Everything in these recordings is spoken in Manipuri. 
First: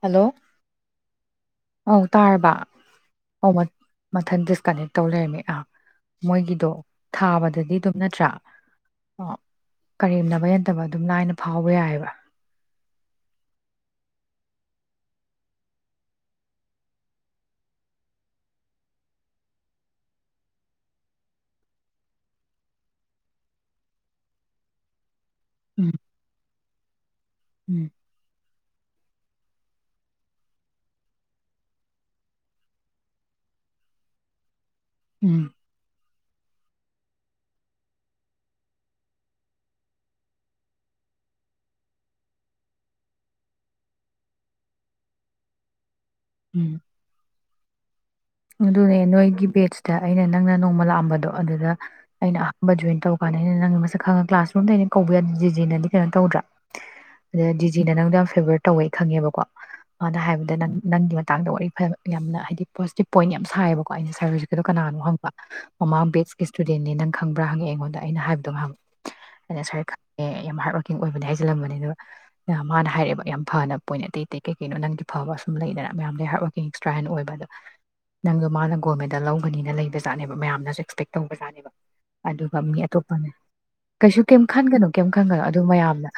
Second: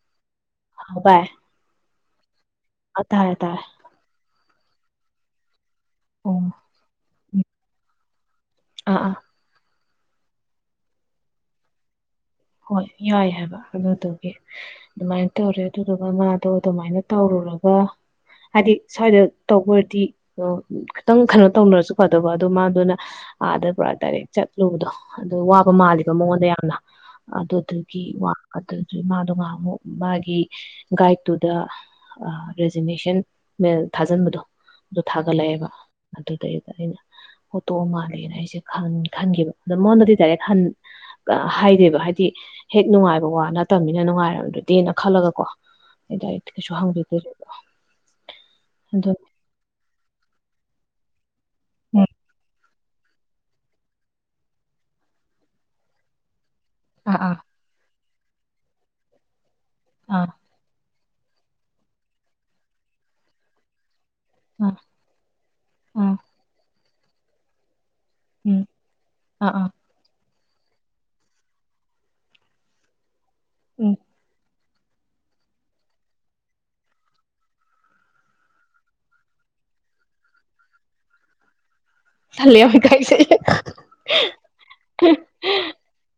ꯍꯜꯂꯣ ꯍ ꯕꯏ ꯑꯧ ꯇꯥꯔꯕ ꯑꯣ ꯃ ꯃꯊꯟꯗ ꯀꯅꯦꯛ ꯇꯧ ꯂꯩꯔꯝꯃꯤ ꯑꯥ ꯎꯝ ꯃꯣꯏꯒꯤꯗꯣ ꯎꯝ ꯊꯥꯕꯗꯗꯤ ꯑꯗꯨꯝ ꯅꯠꯇ꯭ꯔꯥ ꯑꯥ ꯑꯥ ꯑ ꯀꯔꯦꯝꯅꯕꯩ ꯅꯠꯇꯕ ꯑꯗꯨꯝ ꯂꯥꯏꯅ ꯐꯥꯎꯕ ꯌꯥꯏꯑꯕ ꯍꯣꯏ ꯌꯥꯏ ꯍꯥꯏꯕ ꯑꯗꯨꯗꯨꯒꯤ ꯑꯗꯨꯃꯥꯏꯅ ꯇꯧꯔꯦ ꯑꯗꯨꯗꯨꯒ ꯃꯥꯗꯣ ꯑꯗꯨꯃꯥꯏꯅ ꯇꯧꯔꯨꯔꯒ ꯍꯥꯏꯗꯤ ꯁ꯭ꯋꯥꯏꯗ ꯇꯧꯕ ꯑꯣꯏꯗꯤ ꯈꯇꯪ ꯀꯩꯅꯣ ꯇꯧꯅꯔꯁꯨ ꯐꯗꯕ ꯑꯗꯨꯗꯣ ꯃꯥꯗꯨꯅ ꯑꯥꯗ ꯄꯨꯔꯥ ꯗꯥꯏꯔꯦꯛ ꯆꯠꯂꯨꯕꯗꯣ꯫ ꯑꯗꯨ ꯋꯥꯕ ꯎꯝ ꯃꯥꯜꯂꯤꯕ ꯃꯉꯣꯟꯗ ꯌꯥꯝꯅ꯫ ꯎꯝ ꯑꯗꯨꯗꯨꯒꯤ ꯋꯥ ꯑꯗꯨꯗꯤ ꯃꯥꯗꯣ ꯉꯍꯥꯛꯃꯨꯛ ꯃꯥꯒꯤ ꯒꯥꯏꯗꯠꯇꯨꯗ ꯔꯦꯖꯤꯅꯦꯁꯟ ꯃꯑꯏꯜ ꯊꯥꯖꯤꯟꯕꯗꯣ ꯑꯗꯨꯣ ꯎꯝ ꯊꯥꯒꯠꯂꯛꯑꯦꯕ ꯑꯗꯨꯗꯩꯗꯨꯗ ꯑꯩꯅ ꯐꯣꯇꯣꯛ ꯃꯥꯜꯂꯦꯅ ꯑꯩꯁꯦ ꯈꯟꯈꯤꯕ ꯑꯗꯣ ꯃꯉꯣꯟꯗꯗꯤ ꯗꯥꯏꯔꯦꯛ ꯍꯥꯏꯗꯦꯕ ꯍꯥꯏ ꯗꯤ ꯍꯦꯛ ꯅꯨꯡꯉꯥꯏꯕ ꯋꯥ ꯅꯠꯇꯕꯅꯤꯅ ꯅꯨꯡꯉꯥꯏꯔꯝꯗꯔ꯭ꯗꯤ ꯈꯜꯂꯒꯀꯣ ꯎꯝ [unintelligible] ꯑꯗꯨꯅꯦ ꯑꯗꯨ ꯅꯣꯏꯒꯤ ꯕꯦꯠꯁꯇꯥ ꯑꯩꯅ ꯅꯪꯅ ꯅꯣꯡꯃ ꯂꯥꯛꯑꯝꯕꯗꯣ ꯑꯗꯨꯗ ꯎꯝ ꯑꯩꯅ ꯖꯣꯏꯟ ꯇꯧ ꯀꯥꯟꯗ ꯑꯩꯅ ꯅꯪꯒꯤ ꯃꯁꯛ ꯈꯪꯉꯒ ꯀ꯭ꯂꯥꯁꯔꯨꯝꯗ ꯑꯩꯅ ꯀꯧꯕ ꯌꯥꯗ ꯖꯤꯅ ꯀꯩꯅꯣ ꯇꯧꯗ꯭ꯔꯥ ꯑꯥ ꯑꯥ ꯑ [unintelligible] ꯗꯤꯖꯤꯅ ꯅꯥꯪꯗꯣ ꯐꯦꯕꯔ ꯇꯧꯋꯦ ꯈꯪꯉꯦꯕꯀꯣ ꯑꯅ ꯑꯥ ꯍꯥꯏꯕꯗ ꯅꯪ ꯅꯪꯒꯤ ꯃꯇꯥꯡꯗ ꯋꯥꯔꯤ ꯐꯕ ꯌꯥꯝꯅ ꯍꯥꯏꯗꯤ ꯄꯣꯖꯤꯇꯤꯞ ꯄꯣꯏꯟ ꯌꯥꯝ ꯁꯥꯏꯑꯕꯣ ꯑꯩꯅ ꯁꯥꯔꯚꯤꯁꯀꯤꯗꯣ ꯑꯥ ꯀꯅꯥꯅꯣ ꯍꯪꯕ ꯃꯃꯥꯡ ꯑꯥ ꯕꯦꯁꯀꯤ ꯅꯦ ꯅꯪ ꯈꯪꯕꯥ ꯍꯪꯉꯛꯑ ꯑꯩꯉꯣꯟꯗ ꯑꯩꯅ ꯍꯥꯏꯕꯗꯣ ꯎꯝ ꯑꯩꯅ ꯑꯥ ꯑꯥ ꯉꯁꯥꯏ ꯑꯦ ꯌꯥꯝ ꯍꯥꯔꯗ ꯋꯥꯔꯀꯤꯡ ꯑꯣꯏꯕꯅꯦ ꯍꯥꯏꯖꯤꯜꯂꯝꯕꯅꯦ ꯑꯗꯨ ꯃꯥꯅ ꯍꯥꯏꯔꯛꯑꯦꯕ ꯌꯥꯝ ꯐꯅ ꯎꯝ ꯄꯣꯏꯟ ꯑꯇꯩ ꯑꯇꯩ ꯀꯩ ꯀꯩꯅꯣ ꯅꯪꯒꯤ ꯐꯕ ꯁꯨꯝ ꯂꯩꯗꯅ ꯃꯌꯥꯝꯗ ꯍꯥꯔꯠ ꯋꯥꯥꯛꯀꯤꯡ ꯑꯦꯛꯁꯇ꯭ꯔꯥ ꯍꯥꯏꯅ ꯑꯣꯏꯕ ꯑꯗꯣ ꯅꯪꯗꯣ ꯃꯥꯅ ꯒꯣꯜ ꯃꯦꯗꯜ ꯂꯧꯒꯅꯤꯅ ꯂꯩꯕꯖꯥꯠꯅꯦꯕ ꯃꯌꯥꯝꯅꯁꯨ ꯑꯦꯛꯁꯄꯦꯛ ꯇꯧꯕꯖꯥꯠꯅꯦꯕ꯫ ꯇꯜꯂꯦ ꯑꯗꯨꯒ ꯌꯥꯝ ꯃꯤ ꯑꯇꯣꯞꯄꯅꯦ ꯏꯀꯥꯏꯖꯩꯌꯦ ꯀꯩꯁꯨ ꯀꯩꯝ ꯈꯟꯒꯅꯨ ꯀꯩꯝ ꯈꯟꯒꯅꯨ ꯑꯗꯨ ꯃꯌꯥꯝꯅ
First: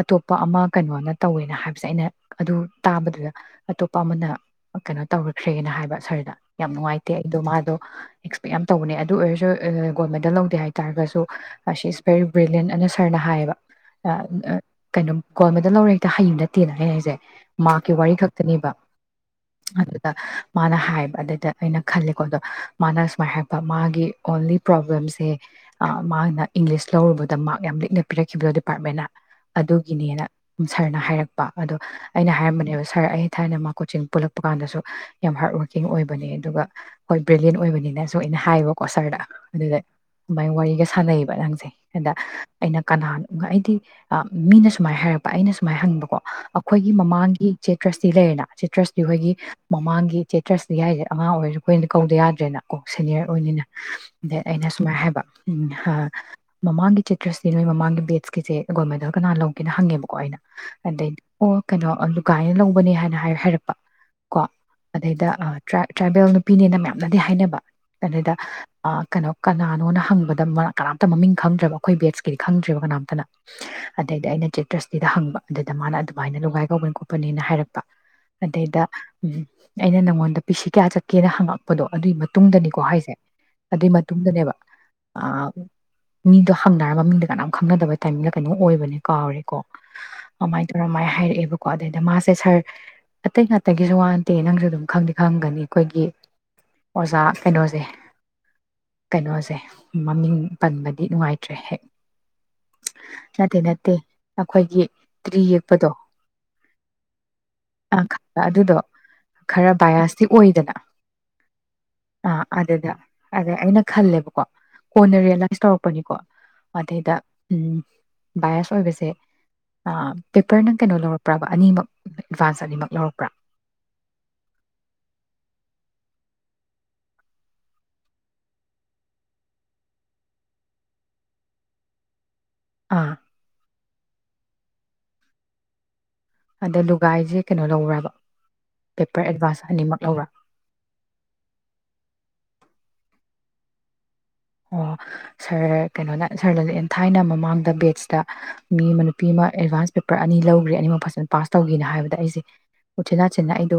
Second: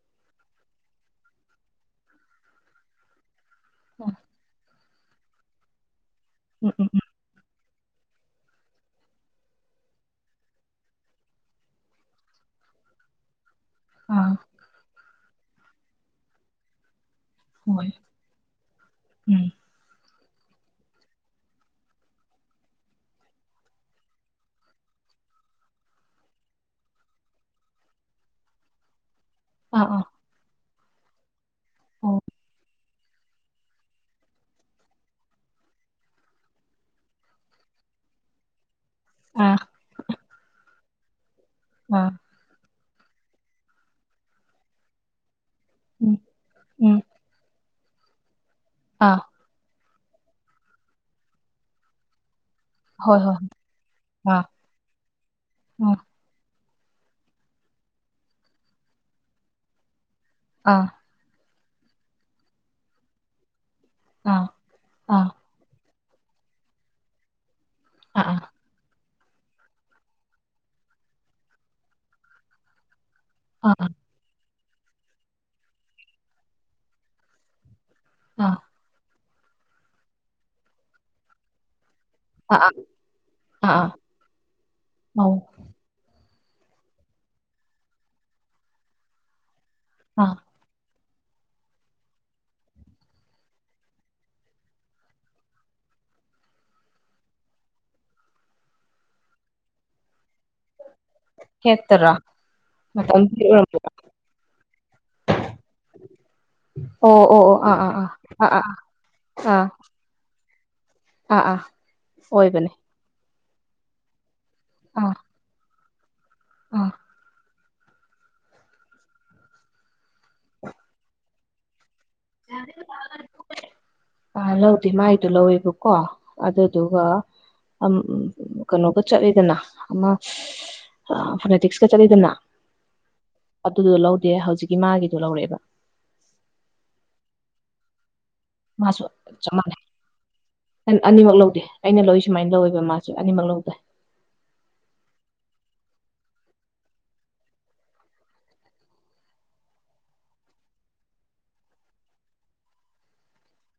ꯑꯇꯣꯞꯄ ꯑꯃ ꯀꯩꯅꯣꯅ ꯇꯧꯋꯦꯅ ꯍꯥꯏꯕꯁꯦ ꯑꯩꯅ ꯑꯗꯨ ꯇꯥꯕꯗꯨꯗ ꯑꯇꯣꯞꯄ ꯎꯝ ꯑꯃꯅ ꯀꯩꯅꯣ ꯇꯧꯔꯈ꯭ꯔꯦꯅ ꯍꯥꯏꯕ ꯁꯥꯔꯗ ꯎꯝ ꯌꯥꯝ ꯎꯝ ꯅꯨꯡꯉꯥꯏꯇꯦ ꯑꯩꯗꯣ ꯃꯥꯗꯣ ꯑꯦꯛꯁꯄꯦꯛ ꯌꯥꯝ ꯇꯧꯕꯅꯦ ꯑꯗꯨ ꯑꯣꯏꯔꯁꯨ ꯒꯣꯜ ꯃꯦꯗꯜ ꯂꯧꯗꯦ ꯍꯥꯏꯇꯥꯥꯔꯒꯁꯨ ꯁꯤ ꯏꯁꯁ ꯕꯦꯔꯤ ꯕ꯭ꯔꯤꯂꯤꯟ ꯑꯅ ꯁꯔꯅ ꯍꯥꯏꯌꯦꯕ ꯑ ꯑꯥ [unintelligible] ꯀꯩꯅꯣ ꯒꯣꯜ ꯃꯦꯗ ꯂꯧꯔ ꯍꯦꯛꯇ ꯍꯡ ꯅꯠꯇꯦꯅ ꯑꯩꯅ ꯍꯥꯏꯁꯦ ꯍꯣꯏ ꯃꯍꯥꯛꯀꯤ ꯋꯥꯔꯤ ꯈꯛꯇꯅꯦꯕ ꯎꯝ ꯑꯗꯨ [unintelligible] ꯃꯥꯅ ꯍꯥꯏꯕ ꯑ ꯗ ꯑꯩꯅ ꯈꯜꯂꯦꯀꯣ ꯑꯗꯣ ꯃꯥꯅ ꯁꯨꯃꯥꯏꯅ ꯍꯥꯏꯔꯛꯄ ꯃꯥꯒꯤ ꯑꯣꯟꯂꯤ ꯄ꯭ꯔꯣꯕ꯭ꯂꯦꯝꯁꯦ ꯃꯥꯅ ꯏꯪꯂꯤꯁ ꯂꯧꯔꯨꯕꯗ ꯃꯥꯥꯛꯛ ꯌꯥꯝ ꯂꯤꯛꯅ ꯄꯤꯔꯛꯈꯤꯕꯗꯣ ꯗꯤꯄꯥꯔꯠꯃꯦꯟꯅ ꯑꯥ ꯑꯥ ꯑꯗꯨꯒꯤꯅꯦꯅ ꯁꯔꯅ ꯍꯥꯏꯔꯛꯄ [unintelligible] ꯑꯗꯣ ꯑꯣ ꯑꯩꯅ ꯍꯥꯏꯔꯝꯕꯅꯦꯕ ꯁꯥꯔ ꯑꯩ ꯊꯥꯏꯅ ꯃꯥ ꯀꯣꯆꯤꯡ ꯄꯨꯜꯂꯛꯄ ꯀꯥꯟꯗꯁꯨ ꯌꯥꯝ ꯍꯥꯔꯗ ꯋꯥꯔꯀꯤꯡ ꯑꯣꯏꯕ ꯑꯗꯨꯒ ꯍꯣꯏ ꯕ꯭ꯂꯤꯌꯦꯟ ꯑꯣꯏꯕꯅꯤꯅ ꯁꯨꯝ ꯑꯩꯅ ꯍꯥꯏ ꯀꯣꯁꯔꯗ ꯑꯥ ꯑꯗꯨꯗ ꯑꯗꯨꯃꯥꯏꯅ ꯋꯥꯔꯤꯒ ꯁꯥꯏꯕ ꯅꯪ ꯑꯥ ꯑꯗ ꯑꯩꯅ ꯀꯅꯥꯅ ꯑꯩꯗꯤ ꯃꯤꯅ ꯁꯨꯃꯥꯏꯅ ꯍꯥꯏꯔꯛꯄ ꯑꯩꯅ ꯁꯨꯝ ꯁꯨꯃꯥꯏ ꯎꯝ ꯍꯪꯕꯀꯣ ꯑꯩꯈꯣꯏꯒꯤ ꯎꯝ ꯃꯃꯥꯡꯒꯤ ꯆꯦꯇ꯭ꯔ ꯑꯁꯤꯤ ꯂꯩꯔ ꯁꯤꯇ꯭ꯔꯁꯇꯤ ꯑꯥ ꯑꯩꯈꯣꯏꯒꯤ ꯃꯃꯥꯡꯒꯤ ꯆꯇ꯭ꯔ ꯁꯤ ꯌꯥꯏꯁꯦ ꯑꯉꯥꯡ ꯑꯣꯏꯔꯁꯨ ꯑꯩꯈꯣꯏꯅ ꯀꯧꯗ ꯌꯥꯗ꯭ꯔꯦꯅ ꯀ ꯍꯣꯏ ꯁꯦꯅꯤꯌꯔ ꯍꯣꯏ ꯑꯣꯏꯅꯤꯅ ꯗꯦꯟ ꯑꯥ ꯑꯩꯅ ꯁꯨꯃꯥꯏꯅ ꯍꯥꯏꯕ ꯎꯝ ꯎ ꯃꯃꯥꯡꯒꯤ ꯆꯤꯇ꯭ꯔꯁꯤꯗꯤ ꯅꯣꯏ ꯃꯃꯥꯡꯒꯤ ꯕꯦꯠꯁꯀꯤꯁꯦ ꯒꯣꯜ ꯃꯦꯗꯜ ꯀꯅꯥꯅ ꯂꯧꯒꯦꯅ ꯍꯪꯉꯦꯕ ꯀꯣ ꯑꯩꯅ ꯑꯥ ꯑꯗꯩ ꯑꯣ ꯀꯩꯅꯣ ꯗꯨꯒꯥꯏꯅ ꯂꯧꯕꯅꯦ ꯍꯥꯏꯅ ꯍꯥꯏ ꯍꯥꯏꯔꯛꯄ ꯀꯣ ꯑꯥ ꯑꯥ ꯑꯗꯨꯗꯩꯗ ꯇ꯭ꯔꯥꯏꯕꯦꯜ ꯅꯨꯄꯤꯅꯦꯅ ꯃꯌꯥꯝꯅꯗꯤ ꯍꯥꯏꯅꯕ ꯑꯥ ꯀꯩꯅꯗ ꯑꯥ ꯑ ꯀꯩꯅꯣ ꯀꯅꯥꯅꯣꯅ ꯍꯪꯕꯗ ꯀꯅꯥꯝꯇ ꯃꯃꯤꯡ ꯈꯪꯗ꯭ꯔꯕ ꯑꯩꯈꯣꯏ ꯕꯦꯠꯁꯀꯤꯗꯤ ꯈꯪꯗ꯭ꯦꯕ ꯀꯅꯥꯝꯇꯅ ꯑꯗꯗ ꯑꯩꯅ ꯆ ꯇ꯭ꯔꯁꯇꯤꯗ ꯍꯪꯕ ꯑꯗꯨꯗ ꯃꯥꯅ ꯑꯗꯨꯃꯥꯏꯅ ꯂꯨꯒꯥꯏ ꯀꯧꯕꯅꯤ ꯈꯣꯠꯄꯅꯦꯅ ꯍꯥꯏꯔꯛꯄ ꯑꯥ ꯑꯗꯦꯗ ꯎꯝ ꯑꯩꯅ ꯅꯪꯉꯣꯟꯗ ꯄꯁꯤ ꯀꯌꯥ ꯆꯠꯀꯦꯅ ꯍꯪꯉꯛꯄꯗꯣ ꯑꯗꯨꯏ ꯑꯥ ꯑꯥ ꯑꯥ ꯃꯇꯨꯡꯗꯅꯤꯀꯣ ꯍꯥꯏꯁꯦ ꯑꯥ ꯑꯗꯨꯏ ꯃꯇꯨꯡꯗꯅꯦꯕ ꯑ ꯑꯧ ꯃꯤꯗꯣ ꯍꯪꯅꯔ ꯃꯃꯤꯡꯗ ꯀꯅꯥꯝ ꯈꯪꯅꯗꯕ ꯇꯥꯏꯃꯤꯡꯗ ꯀꯩꯅꯣ ꯑꯣꯏꯕꯅꯦ ꯀꯥꯎꯔꯦꯀꯣ ꯑꯥ ꯑꯃꯥꯏ ꯇꯔꯃꯥꯏ ꯍꯥꯏꯔꯛꯑꯦꯕꯀꯣ ꯑꯗꯩꯗ ꯃꯥꯁꯦ ꯁꯥꯔ ꯑꯇꯩ ꯉꯥꯛꯇꯒꯤꯁꯨ ꯋꯥꯟꯗꯦ ꯅꯪꯁꯨ ꯑꯗꯨꯝ ꯈꯪꯗꯦ ꯈꯪꯒꯅꯤ ꯑꯩꯈꯣꯏꯒꯤ ꯑꯣꯖꯥ ꯀꯩꯅꯣꯁꯦ ꯀꯩꯅꯣꯁꯦ ꯃꯃꯤꯡ ꯄꯟꯕꯅꯤ ꯍꯦ ꯇꯔ ꯅꯠꯇꯦ ꯅꯠꯇꯦ ꯑꯩꯈꯣꯏꯒꯤ ꯇ꯭ꯔꯤ ꯌꯦꯛꯄꯗꯣ ꯑꯣ ꯑꯣ ꯑꯣ ꯑꯥ ꯑꯥ ꯑꯥ ꯑꯥ ꯑꯗꯨꯗꯣ ꯑꯥ ꯈꯔ ꯚꯌꯥꯁ ꯁꯤ ꯑꯣꯏꯗꯅ ꯑꯥ ꯑꯥ ꯑꯥ ꯑꯥ ꯑꯣꯏꯕꯅꯦ ꯑꯗꯨꯗ ꯑꯗ ꯑꯩꯅ ꯈꯜꯂꯦꯕꯀꯣ ꯑꯥ ꯀꯣꯅ ꯔꯤꯌꯦꯂꯥꯏꯁ ꯇꯧꯔꯛ ꯄꯅꯤꯀꯣ ꯑꯥ ꯃꯗꯩꯗ ꯕꯥꯏꯁ ꯑꯣꯏꯕꯁꯦ ꯑ ꯄꯦꯄꯔ ꯅꯪ ꯀꯩꯅꯣ ꯂꯧꯔꯛꯄ꯭ꯔꯕ ꯑꯅꯤꯃꯛ ꯑꯦꯗꯚꯥꯟꯁ ꯑꯅꯤꯃꯛ ꯂꯧꯔꯛꯄ꯭ꯔꯥ ꯑ ꯂꯧ ꯗꯤ ꯃꯥ ꯑꯗꯨ ꯂꯧꯋꯦꯕꯀꯣ ꯑꯗꯨꯗꯨꯒ ꯀꯩꯅꯣꯒ ꯆꯠꯂꯤꯗꯅ ꯑꯃ ꯐꯣꯅꯦꯇꯤꯛꯁꯀ ꯆꯠꯂꯤꯗꯅ ꯑꯥ ꯑꯗꯨꯗꯣ ꯂꯧꯗꯦ ꯍꯧꯖꯤꯛꯀꯤ ꯃꯥꯒꯤꯗꯣ ꯂꯧꯔꯛꯑꯦꯕ ꯑꯗ ꯂꯨꯒꯥꯏꯁꯦ ꯀꯩꯅꯣ ꯂꯧꯔ꯭ꯕ ꯄꯦꯄꯔ ꯑꯦꯠꯚꯥꯟꯁ ꯑꯅꯤꯃꯛ ꯂꯧꯕ꯭ꯔꯥ ꯅ ꯑꯅꯤꯃꯛ ꯂꯧꯗꯦ ꯑꯩꯅ ꯂꯧꯏ ꯁꯨꯃꯥꯏꯅ ꯂꯧꯋꯦꯕ ꯃꯥꯁꯦ ꯑꯅꯤꯃꯛ ꯂꯧꯗꯦ ꯑꯣ ꯁꯥꯔ ꯀꯩꯅꯣꯅ ꯁꯥꯔꯅꯖꯨ ꯊꯥꯏꯅ ꯃꯃꯥꯡꯗ ꯕꯦꯁꯇ ꯃꯤ ꯑꯃ ꯅꯨꯄꯤ ꯑꯃ ꯑꯦꯗꯚꯥꯟꯁ ꯄꯦꯄꯔ ꯑꯅꯤ ꯂꯧꯈ꯭ꯔꯦ ꯑꯅꯤꯃꯛ ꯐꯖꯅ ꯄꯥꯁ ꯇꯧꯒꯤꯅ ꯍꯥꯏꯕꯗ ꯑꯩꯁꯦ ꯎꯆꯤꯟꯅꯥꯆꯤꯟꯅ ꯑꯩꯗꯣ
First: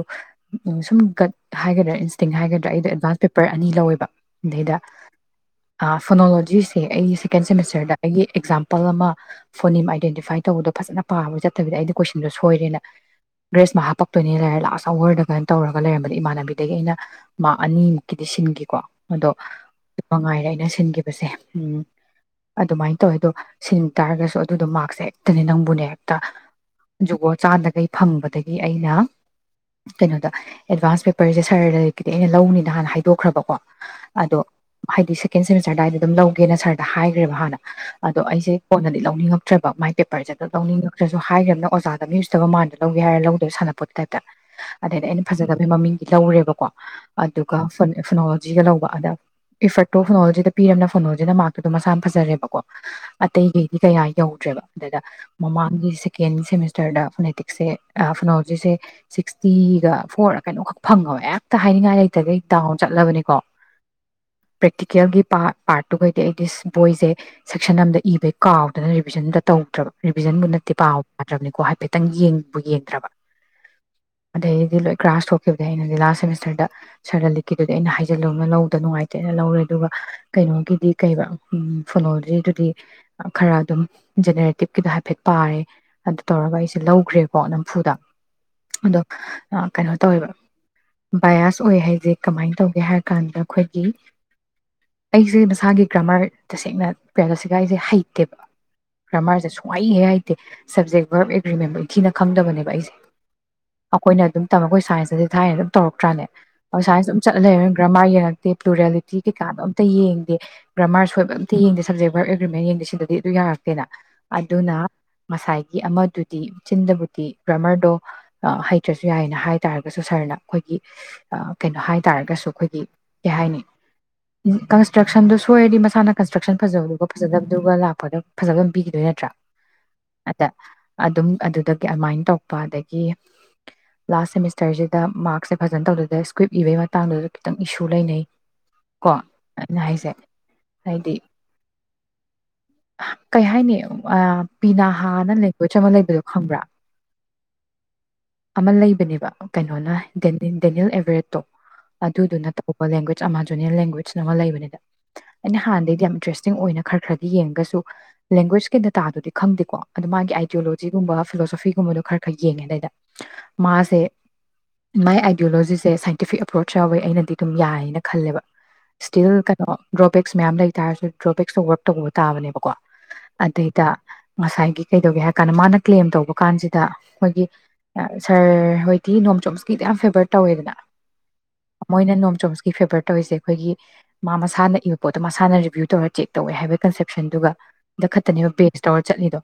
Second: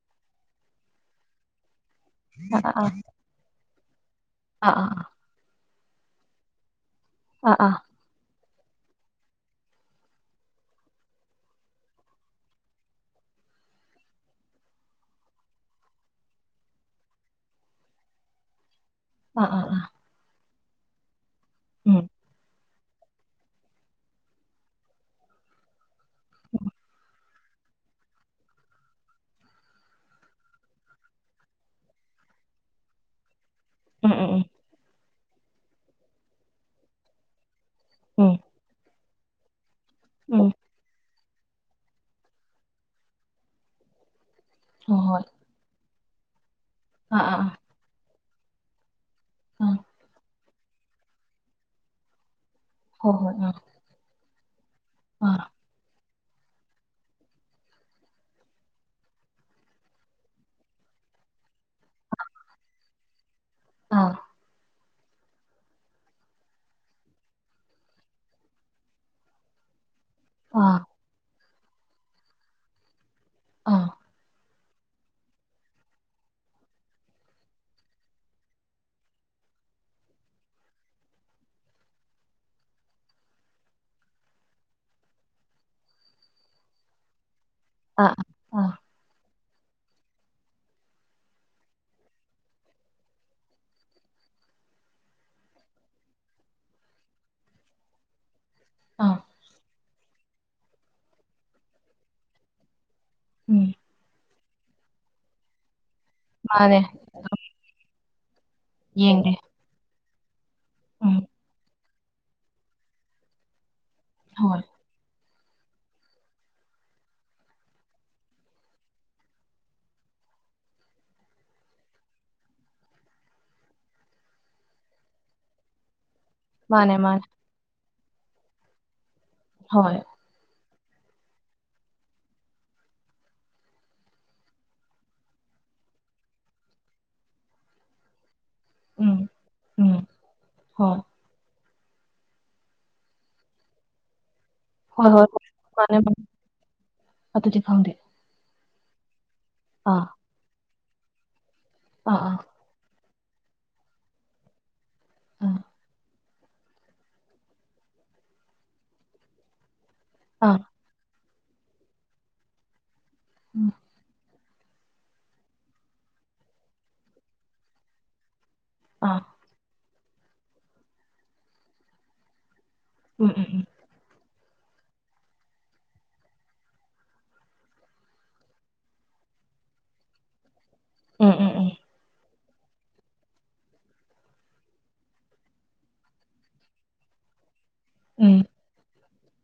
ꯁꯨꯝ ꯒꯠ ꯍꯥꯏꯒꯗ꯭ꯔ ꯏꯟꯁꯇꯤꯡ ꯍꯥꯏꯒꯗ꯭ꯔꯥ ꯑꯩꯗꯣ ꯑꯥ ꯑꯦꯗꯚꯥꯟꯁ ꯄꯦꯄꯔ ꯑꯅꯤ ꯂꯧꯋꯦꯕ ꯑꯥ ꯑꯗꯩꯗ ꯑꯥ ꯑ ꯐꯅꯣꯂꯣꯖꯤ ꯑꯩꯒꯤ ꯁꯦꯀꯦꯟ ꯑꯥ ꯁꯃꯤꯁꯇꯔꯗ ꯑꯩ ꯑꯦꯛꯖꯥꯝ [unintelligible] ꯐꯣꯅꯤꯝ ꯑꯥꯏꯗꯦꯟꯇꯤꯐꯥꯏ ꯇꯧꯕꯗꯣ ꯐꯖꯅ ꯄꯥꯕ ꯆꯠꯇꯕꯤꯗ ꯑꯩꯗꯤ ꯀꯣꯏꯁꯟꯗꯣ ꯁꯣꯏꯔꯦꯅ ꯒ꯭ꯔꯦꯁ ꯃꯥꯛ ꯍꯥꯄꯛꯇꯣꯏꯅꯦ ꯂꯩꯔ ꯂꯥꯁ ꯑꯋꯥꯔꯗ ꯀꯩꯅꯣ ꯇꯧꯔꯒ ꯂꯩꯔꯝꯕꯗ ꯏꯃꯥꯟꯅꯕꯤꯗꯒꯤ ꯑꯩꯅ ꯃꯥꯛ ꯑꯅꯤꯃꯨꯛꯀꯤꯗꯤ ꯁꯤꯟꯈꯤꯀꯣ꯫ ꯑꯗꯣ ꯑꯥ ꯑꯥ ꯑꯥ ꯃꯉꯥꯏꯔꯦ ꯑꯩꯅ ꯁꯤꯟꯈꯤꯕꯁꯦ꯫ ꯎꯝ ꯑꯗꯨꯃꯥꯏꯅ ꯇꯧꯋꯦ ꯑꯗꯣ ꯁꯤꯟ ꯇꯥꯔꯒꯁꯨ ꯑꯗꯨꯗꯣ ꯃꯥꯛꯛꯁꯦ ꯍꯦꯛꯇꯅꯦ ꯅꯪꯕꯨꯅꯦ ꯍꯦꯛꯇ ꯖꯨꯒꯣꯠ ꯆꯥꯗꯈꯩ ꯐꯪꯕꯗꯒꯤ ꯑꯩꯅ ꯀꯩꯅꯣꯗ ꯑꯦꯗꯚꯥꯟꯁ ꯄꯦꯄꯔꯁꯦ ꯁꯥꯔ ꯂꯂꯤꯠ ꯀꯤꯗꯤ ꯑꯩꯅ ꯂꯧꯅꯤꯅ ꯍꯥꯟꯅ ꯍꯥꯏꯗꯣꯛꯈ꯭ꯔꯕꯀꯣ꯫ ꯎꯝ ꯑꯗꯣ ꯎꯝ ꯍꯥꯏꯗꯤ ꯁꯦꯀꯦꯟ ꯁꯦꯃꯤꯁꯇꯔꯗꯋꯥꯏꯗ ꯑꯗꯨꯝ ꯂꯧꯒꯦꯅ ꯁꯔꯗ ꯍꯥꯏꯈ꯭ꯔꯦꯕ ꯍꯥꯟꯅ ꯑꯗꯣ ꯎꯝ ꯑꯩꯁꯦ ꯀꯣꯟꯅꯦ ꯂꯧꯅꯤꯡꯉꯛꯇ꯭ꯔꯕ ꯃꯥꯏ ꯄꯦꯄꯔꯖꯦꯒ ꯎꯝ ꯂꯧꯅꯤꯡꯉꯛꯇ꯭ꯔ ꯑꯗꯨ ꯍꯥꯏꯈ꯭ꯔꯝꯅꯤꯅ ꯑꯣꯖꯥꯗ ꯃꯤꯎꯁꯤꯠꯇꯕ ꯃꯥꯟꯗꯅ ꯂꯧꯒꯦ ꯍꯥꯏꯔ ꯂꯧꯗꯦ ꯁꯥꯟꯅꯄꯣꯠꯀꯤ ꯇꯥꯏꯞꯇ꯫ ꯎꯝ ꯑꯗꯩꯗꯤ ꯑꯩꯅ ꯍꯣꯏ ꯍꯣꯏ ꯐꯖꯗꯕꯩ ꯃꯃꯤꯡ꯫ ꯂꯧꯔꯦꯕꯀꯣ ꯑꯥ ꯑꯥ ꯑꯥ ꯑꯗꯨꯒ ꯐꯟ [unintelligible] ꯖꯤꯒ ꯂꯧꯕ ꯑꯗ ꯑꯥ ꯏꯐꯔꯠꯇꯣ ꯐꯪꯍꯧꯖꯤꯗ꯫ ꯄꯤꯔꯝꯅꯤꯅ ꯐꯣꯅꯣꯂꯣꯖꯤꯅ ꯃꯥꯔꯛꯀꯗꯣ ꯃꯁꯥꯅ ꯐꯖꯔꯦꯕꯀꯣ꯫ ꯍꯣꯏ ꯍꯣꯏ ꯑꯥ ꯑꯇꯩꯒꯩꯗꯤ ꯀꯩꯌꯥ꯫ ꯌꯧꯗ꯭ꯔꯦꯕ꯫ ꯑꯗ‌ꯩꯗꯥ ꯑꯥ ꯃꯃꯥꯡꯒꯤ ꯁꯦꯀꯦꯟ ꯁꯦꯃꯤꯁꯇꯔꯗ ꯐꯣꯅꯦꯇꯤꯛꯁꯁꯦ ꯐꯣꯅꯣꯂꯣꯖꯤꯁꯦ ꯁꯤꯛꯁꯇꯤꯒ ꯐꯣꫪꯔ ꯀꯩꯅꯣꯈꯛ ꯐꯪꯉꯦ [unintelligible] ꯍꯥꯏꯅꯤꯡꯉꯥꯏ ꯂꯩꯇꯒꯩ ꯗꯥꯎꯟ ꯆꯠꯂꯕꯅꯤꯀꯣ ꯑꯥ ꯄ꯭ꯔꯦꯛꯇꯤꯀꯦꯜꯒꯤ ꯄꯥ꯭ꯔꯠ ꯄꯥ꯭ꯔꯠꯇꯨꯈꯩꯗꯤ ꯑꯩ ꯗꯤꯁ ꯕꯣꯏꯁꯦ ꯁꯦꯛꯁꯟ ꯑꯝꯗ ꯏꯕꯩ ꯀꯥꯎꯗꯅ ꯔꯤꯚꯤꯖꯟꯗ ꯇꯧꯗ꯭ꯔꯕ꯫ ꯔꯤꯚꯤꯖꯟꯕꯨ ꯑꯥ ꯅꯠꯇꯦ ꯄꯥꯎꯗ꯭ꯔꯕꯅꯤ ꯀꯣ ꯍꯥꯏꯐꯦꯠꯇꯪ ꯌꯦꯡꯕꯨ ꯌꯦꯡꯗ꯭ꯔꯕ꯫ ꯑꯥ꯫ ꯑꯗꯩꯗꯤ ꯂꯣꯏ ꯀ꯭ꯂ꯭ꯔꯥꯁ ꯊꯣꯛꯈꯤꯕꯗꯒꯤ ꯑꯩꯅꯗꯤ ꯂꯥꯁ ꯁꯦꯃꯤꯁꯇꯔꯗ ꯁꯔ [unintelligible] ꯑꯩꯅ ꯍꯥꯏꯖꯜꯂꯨ [unintelligible] ꯂꯧꯗ ꯅꯨꯡꯉꯥꯏ ꯆꯦꯠꯅ ꯂꯧꯔꯦ ꯑꯗꯨꯒ ꯀꯩꯅꯣꯒꯤꯗꯤ ꯀꯩꯌꯦꯕ ꯎ ꯐꯣꯅꯣꯂꯣꯖꯤꯗꯨꯗꯤ ꯈꯔ ꯑꯗꯨꯝ ꯖꯦꯅꯦꯔꯦꯇꯤꯞꯀꯤꯗꯣ ꯍꯥꯏꯐꯦꯠ ꯄꯥꯔꯦ ꯑꯗꯨ ꯇꯧꯔꯒ ꯑꯩꯁꯦ ꯂꯧꯈ꯭ꯔꯦꯕ꯫ ꯀꯣ ꯅꯝꯐꯨꯗ ꯑꯥ ꯑꯥ ꯑꯗꯣ ꯀꯩꯅꯣ ꯇꯧꯋꯦꯕ ꯕꯥꯌꯥꯁ ꯑꯣꯏ ꯍꯥꯏꯁꯦ ꯀꯃꯥꯏꯅ ꯇꯧꯒꯦ ꯍꯥꯏꯀꯥꯟꯗ ꯑꯈꯣꯏ ꯑꯩꯁꯦ ꯃꯁꯥꯒꯤ ꯒ꯭ꯔꯥꯃꯔ ꯇꯁꯦꯡꯅ [unintelligible] ꯑꯩꯁꯦ ꯍꯩꯇꯦꯕ꯫ ꯑꯥ ꯒ꯭ꯔꯥꯃꯔꯁꯦ ꯁꯨꯡꯍꯩ ꯍꯦꯛ ꯍꯩ꯫ ꯁꯕꯖꯦꯛ ꯚꯔꯕ ꯑꯦꯒ꯭ꯔꯤꯃꯦꯟꯕꯧ ꯅꯤꯡꯊꯤꯅ ꯈꯪꯗꯕꯅꯦꯕ ꯑꯩꯁꯦ꯫ ꯎꯝ ꯑꯈꯣꯏꯅ ꯑꯗꯨꯝ ꯑꯈꯣꯏ ꯁꯥꯏꯟꯇꯗꯤ ꯊꯥꯏꯅ ꯑꯗꯨꯝ ꯇꯧꯔꯛ ꯅꯠꯇ꯭ꯔꯅꯦ ꯃꯥꯅꯦ ꯑꯁꯨꯃꯥꯏꯅ ꯑꯗꯨꯝ ꯆꯠꯂ [unintelligible] ꯒ꯭ꯔꯥꯃꯔ ꯌꯦꯡ꯫ ꯄ꯭ꯂꯨꯔꯦꯂꯤꯇꯤ ꯌꯦꯡꯗꯦ ꯀꯩꯀꯥꯗꯣ ꯑꯝꯇ ꯌꯦꯡ [inaudible] ꯒꯔ꯭ꯥꯃꯔ ꯎꯝ ꯁꯣꯏꯕ ꯑꯝꯇ ꯌꯦꯡꯒꯦꯁꯦ꯫ ꯁꯕꯖꯦꯛ ꯚꯔꯕ ꯑꯦꯒꯔꯤꯃꯦꯟꯠ ꯌꯦꯡꯗ ꯁꯤꯗꯗꯤ ꯑꯗꯨ ꯌꯥ꯫ ꯌꯥꯔꯛꯇꯦꯗ ꯍꯣꯏ ꯑꯗꯨꯅ꯫ ꯉꯁꯥꯏꯒꯤ ꯑꯃꯗꯨꯗꯤ ꯆꯤꯟꯗꯕꯨꯗꯤ ꯒꯔ꯭ꯃꯔꯗꯣ ꯍꯩꯇ꯭ꯔꯁꯨ ꯌꯥꯏꯅ ꯍꯥꯏ ꯇꯥꯔꯒꯁꯨ ꯁꯔꯅ ꯑꯈꯣꯏꯒꯤ ꯀꯩꯅꯣ ꯍꯥꯏ ꯇꯥꯔꯒꯁꯨ ꯑꯈꯣꯏꯒꯤ ꯀꯩ ꯍꯥꯏꯅꯤ ꯀꯟꯁꯇ꯭ꯔꯛꯁꯟꯗꯨ ꯁꯣꯏꯔꯗꯤ ꯃꯁꯥꯅ ꯀꯟꯁꯇ꯭ꯔꯛꯁꯟ ꯃꯥꯅꯦ ꯐꯖꯕꯗꯨꯒ ꯃꯥꯅꯦ ꯐꯖꯗꯕꯗꯨꯒ ꯂꯥꯛ꯫ [unintelligible] ꯐꯖꯕ ꯄꯤꯈꯤꯗꯣꯏ ꯅꯠꯇ꯭ꯔꯥ ꯍꯣꯏ [unintelligible] ꯑꯗꯨꯝ ꯑꯗꯨꯗꯒꯤ ꯑꯗꯨꯃꯥꯏꯟ ꯇꯧꯔꯛꯄ ꯑꯗꯒꯤ ꯂꯥꯁ ꯁꯦꯃꯤꯁꯇꯔꯁꯤꯗ ꯃꯥꯔꯛꯁꯦ ꯐꯖꯅ ꯇꯧꯗꯗ ꯏꯁꯀ꯭ꯔꯤꯞ ꯏꯕꯒꯤ ꯃꯇꯥꯡꯗꯨꯗꯁꯨ ꯈꯤꯇꯪ ꯏꯁꯨ ꯂꯩꯅꯩ ꯀꯣ ꯎꯝ ꯑꯩꯅ ꯎꯝ ꯍꯥꯏꯁꯦ ꯍꯣꯏ ꯍꯥꯏꯗꯤ ꯀꯩ ꯍꯥꯏꯅꯤ ꯑ ꯍꯣꯏ ꯍꯣꯏ ꯄꯤꯅꯥꯍꯥꯅ [unintelligible] ꯑꯃ ꯃꯥꯅꯦ ꯃꯥꯅꯦ ꯂꯩꯕꯗꯣ ꯈꯪꯕ꯭ꯔꯥ ꯑꯗꯨꯗꯤ ꯈꯪꯗꯦ ꯑꯃ ꯂꯩꯕꯅꯦꯕ ꯀꯩꯅꯣꯅ ꯑꯥ [unintelligible] ꯗꯦꯅꯤꯜ ꯑꯦꯕꯔꯦꯠꯇꯣ ꯑꯥ ꯑꯗꯨ-ꯗꯨꯅ꯫ ꯂꯦꯡꯒ꯭ꯋꯦꯖꯅ ꯑꯃ ꯖꯨꯅꯤꯑꯣꯔ ꯂꯦꯡꯒ꯭ꯋꯦꯖꯅ ꯑꯃ ꯂꯩꯕꯅꯤꯗ꯫ ꯑꯥ ꯑꯩꯅ ꯍꯥꯟꯅꯗꯤ ꯌꯥꯝ [unintelligible] ꯆꯤꯡ ꯑꯣꯏꯅ ꯈꯔ-ꯈꯔꯗꯤ ꯌꯦꯡꯉꯒꯁꯨ ꯂꯦꯡꯒ꯭ꯋꯦꯁꯀꯤ ꯗꯇꯥꯗꯨꯗꯤ ꯈꯪꯗꯦꯀꯣ꯫ ꯑꯗꯣ ꯃꯥꯒꯤ ꯑꯥ ꯑꯥ ꯑꯥꯏꯗꯤꯌꯣꯂꯣꯖꯤꯒꯨꯝꯕ ꯐꯤꯂꯣꯤꯒꯕꯗꯣ ꯈꯔ ꯈꯔ ꯌꯦꯡꯉꯦꯗꯩꯗ ꯎꯝ ꯃꯥꯁꯦ ꯃꯥꯏ ꯑꯥꯏꯗꯤꯌꯣꯂꯣꯖꯤꯁꯦ ꯁꯥꯏꯟꯇꯤꯐꯤꯛ ꯑꯦꯄ꯭ꯔꯣꯆ ꯌꯥꯎꯋꯦ ꯑꯩꯅꯗꯤ ꯑꯗꯨꯝ ꯌꯥꯏꯌꯦꯅ ꯈꯜꯂꯦꯕ ꯑꯥ ꯏꯁꯇꯤꯜ ꯀꯩꯅꯣ ꯗ꯭ꯔꯣꯕꯦꯛꯁ ꯃꯌꯥꯝ ꯂꯩꯇꯥꯥꯔꯁꯨ ꯗ꯭ꯔꯣꯕꯦꯛꯁꯇꯣ ꯌꯔꯛ ꯇꯧꯕ ꯇꯥꯕꯅꯦꯕꯀꯣ ꯎꯝ ꯎꯝ ꯑꯗꯩꯗ ꯉꯁꯥꯏꯒꯤ ꯀꯩꯗꯧꯒꯦ ꯍꯥꯏ ꯀꯥꯟꯗ ꯃꯥꯅ ꯀ꯭ꯂꯦꯝ ꯇꯧꯕ ꯀꯥꯟꯁꯤꯗ ꯑꯩꯈꯣꯏꯒꯤ ꯁꯔ ꯍꯣꯏꯗꯤ ꯅꯣꯝꯆꯣꯝꯁꯀꯤ ꯌꯥꯝ ꯐꯦꯕꯔ ꯇꯧꯋꯦꯗꯅ ꯎꯝ ꯎꯝ ꯎꯝ ꯎꯝ ꯃꯣꯏꯅ ꯅꯣꯝ ꯖꯣꯞꯁꯀꯤ ꯐꯦꯕꯔ ꯇꯧꯔꯤꯁꯦ ꯑꯩꯈꯣꯏꯒꯤ ꯃꯥ ꯃꯁꯥꯅ ꯏꯕ ꯄꯣꯠꯇꯣ ꯃꯁꯥꯅ ꯔꯤꯚ꯭ꯌꯨ ꯇꯧꯔ ꯆꯦꯛ ꯇꯧꯋꯦ ꯍꯥꯏꯕ ꯀꯟꯁꯦꯞꯁꯟꯗꯨꯒ ꯗ ꯈꯛꯇꯅꯦꯕ ꯕꯦꯁ ꯇꯧꯔ ꯆꯠꯂꯤꯗꯣ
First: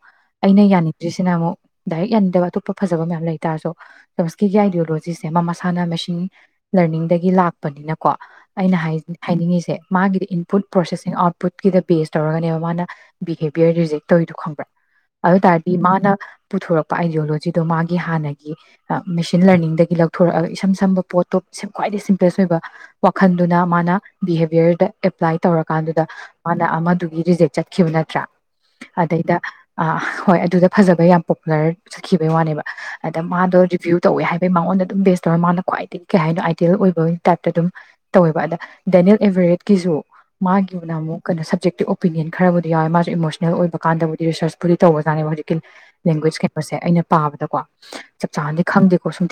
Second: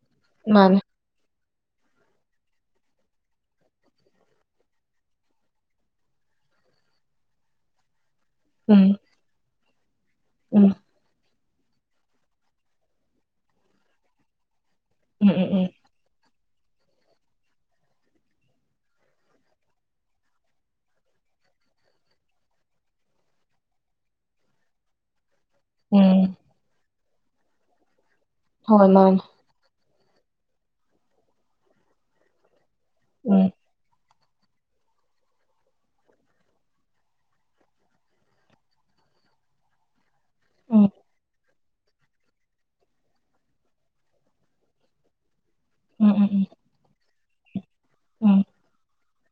ꯎꯝ ꯑꯩꯅ ꯃꯥꯅꯦ ꯌꯥꯅꯤꯡꯗ꯭ꯔꯤꯁꯤꯅ ꯑꯃꯨꯛ ꯗꯥꯏꯔꯦꯛ ꯌꯥꯅꯤꯡꯗꯕ ꯑꯇꯣꯞꯄ ꯐꯖꯕ ꯃꯌꯥꯝ ꯂꯩ ꯇꯥꯔꯁꯨ ꯇꯝꯁꯀꯤꯒꯤ ꯑꯥꯏꯗꯤꯌꯣꯂꯣꯖꯤꯁꯦ ꯃꯥ ꯃꯁꯥꯅ ꯃꯦꯁꯤꯟ ꯂꯔꯅꯤꯡꯗꯒꯤ ꯂꯥꯛꯄ ꯄꯅꯤꯅꯥ ꯀꯣ ꯑꯩꯅ ꯎꯝ ꯍꯥꯏ ꯍꯥꯏꯅꯤꯡꯉꯤꯁꯦ ꯃꯥꯒꯤꯗꯤ ꯎꯝ ꯏꯟꯄꯨꯠ ꯄ꯭ꯔꯣꯁꯦꯁꯤꯡ ꯑꯥꯎꯠ ꯄꯨꯨꯠꯀꯤꯗ ꯕꯦꯁ ꯇꯧꯔꯒꯅꯦꯕ ꯃꯥꯅ ꯕꯤꯍꯦꯕꯤꯌꯔ ꯔꯤꯖꯦꯛ ꯇꯧꯋꯤꯗꯣ ꯈꯪꯕ꯭ꯔꯥ ꯎꯝ ꯑꯗꯨ ꯎꯝ ꯎꯝ ꯇꯥꯗꯤ ꯃꯥꯅ ꯄꯨꯊꯣꯔꯛꯄ ꯑꯥꯏꯗꯤꯌꯣꯂꯣꯖꯤꯗꯣ ꯃꯥꯒꯤ ꯍꯥꯟꯅꯒꯤ ꯃꯦꯁꯤꯟ ꯂꯔꯅꯤꯡꯗꯒꯤ ꯂꯧꯊꯣꯔꯛꯑꯒ ꯏꯁꯝ ꯁꯝꯕ ꯄꯣꯠꯇꯣ ꯈ꯭ꯋꯥꯏꯗꯒꯤ ꯁꯤꯝ ꯑꯣꯏꯕ ꯋꯥꯈꯟꯗꯨꯅ ꯃꯥꯅ ꯕꯤꯍꯦꯕꯤꯌꯔꯗ ꯑꯦꯄ꯭ꯂꯥꯏ ꯇꯧꯔꯀꯥꯟꯗꯨꯗ ꯎꯝ ꯃꯥꯅ ꯑꯃꯗꯨ ꯔꯤꯖꯦꯛ ꯆꯠꯈꯤꯕ ꯅꯠꯇ꯭ꯔꯥ ꯍꯣꯏ ꯃꯥꯅꯤ ꯑꯥꯥ ꯍꯣꯏ ꯑꯗꯨꯗ ꯐꯖꯕ ꯌꯥꯝ ꯄꯣꯄꯨꯂꯔ ꯆꯠꯈꯤꯕꯩ ꯋꯥꯅꯦꯕ꯫ ꯑꯗ ꯎꯝ ꯃꯥꯗꯣ ꯔꯤꯕ꯭ꯌꯨ꯫ ꯇꯧꯋꯦ ꯍꯥꯏꯕꯩ ꯃꯉꯣꯟꯗ ꯑꯗꯨꯝ ꯕꯦꯁ ꯇꯧꯔ ꯃꯥꯅ ꯈ꯭ꯋꯥꯏꯗꯒꯤ ꯀꯩ ꯍꯥꯏꯅꯣ ꯑꯥꯏꯗꯦꯜ ꯑꯣꯏꯕ꯫ ꯂꯣꯏ ꯇꯥꯏꯞꯇ ꯑꯗꯨꯝ ꯇꯧꯋꯦꯕ ꯑꯗ ꯗꯦꯅꯤꯜ ꯑꯦꯚꯔꯦꯠꯀꯤꯁꯨ꯫ ꯎꯝ ꯃꯥꯒꯤꯌꯨꯅ ꯑꯃꯨꯛ ꯀꯩꯅꯣ ꯁꯕ꯫ ꯁꯕꯖꯦꯛꯇꯤꯚ ꯑꯣꯄꯤꯅꯤꯌꯟ ꯈꯔꯕꯨꯗꯤ ꯌꯥꯎꯋꯦ ꯃꯥꯁꯨ ꯏꯃꯣꯁꯅꯦꯜ ꯑꯣꯏꯕ ꯀꯥꯟꯗꯕꯨꯗꯤ ꯔꯤꯁ꯭ꯔꯆ ꯕꯨꯗꯤ ꯇꯧꯕꯖꯥꯠꯅꯦꯕ ꯍꯧꯖꯤꯛ꯫ ꯀꯤꯜ ꯎꯝ ꯎꯝ ꯂꯦꯡꯒ꯭ꯋꯦꯖ ꯎꯝ ꯎꯝ ꯀꯦꯝꯄꯁꯁꯦ ꯑꯩꯅ꯫ ꯄꯥꯕꯗꯀꯣ꯫ ꯆꯞ ꯆꯥꯅꯗꯤ ꯈꯪꯗꯦꯀꯣ ꯁꯨꯝ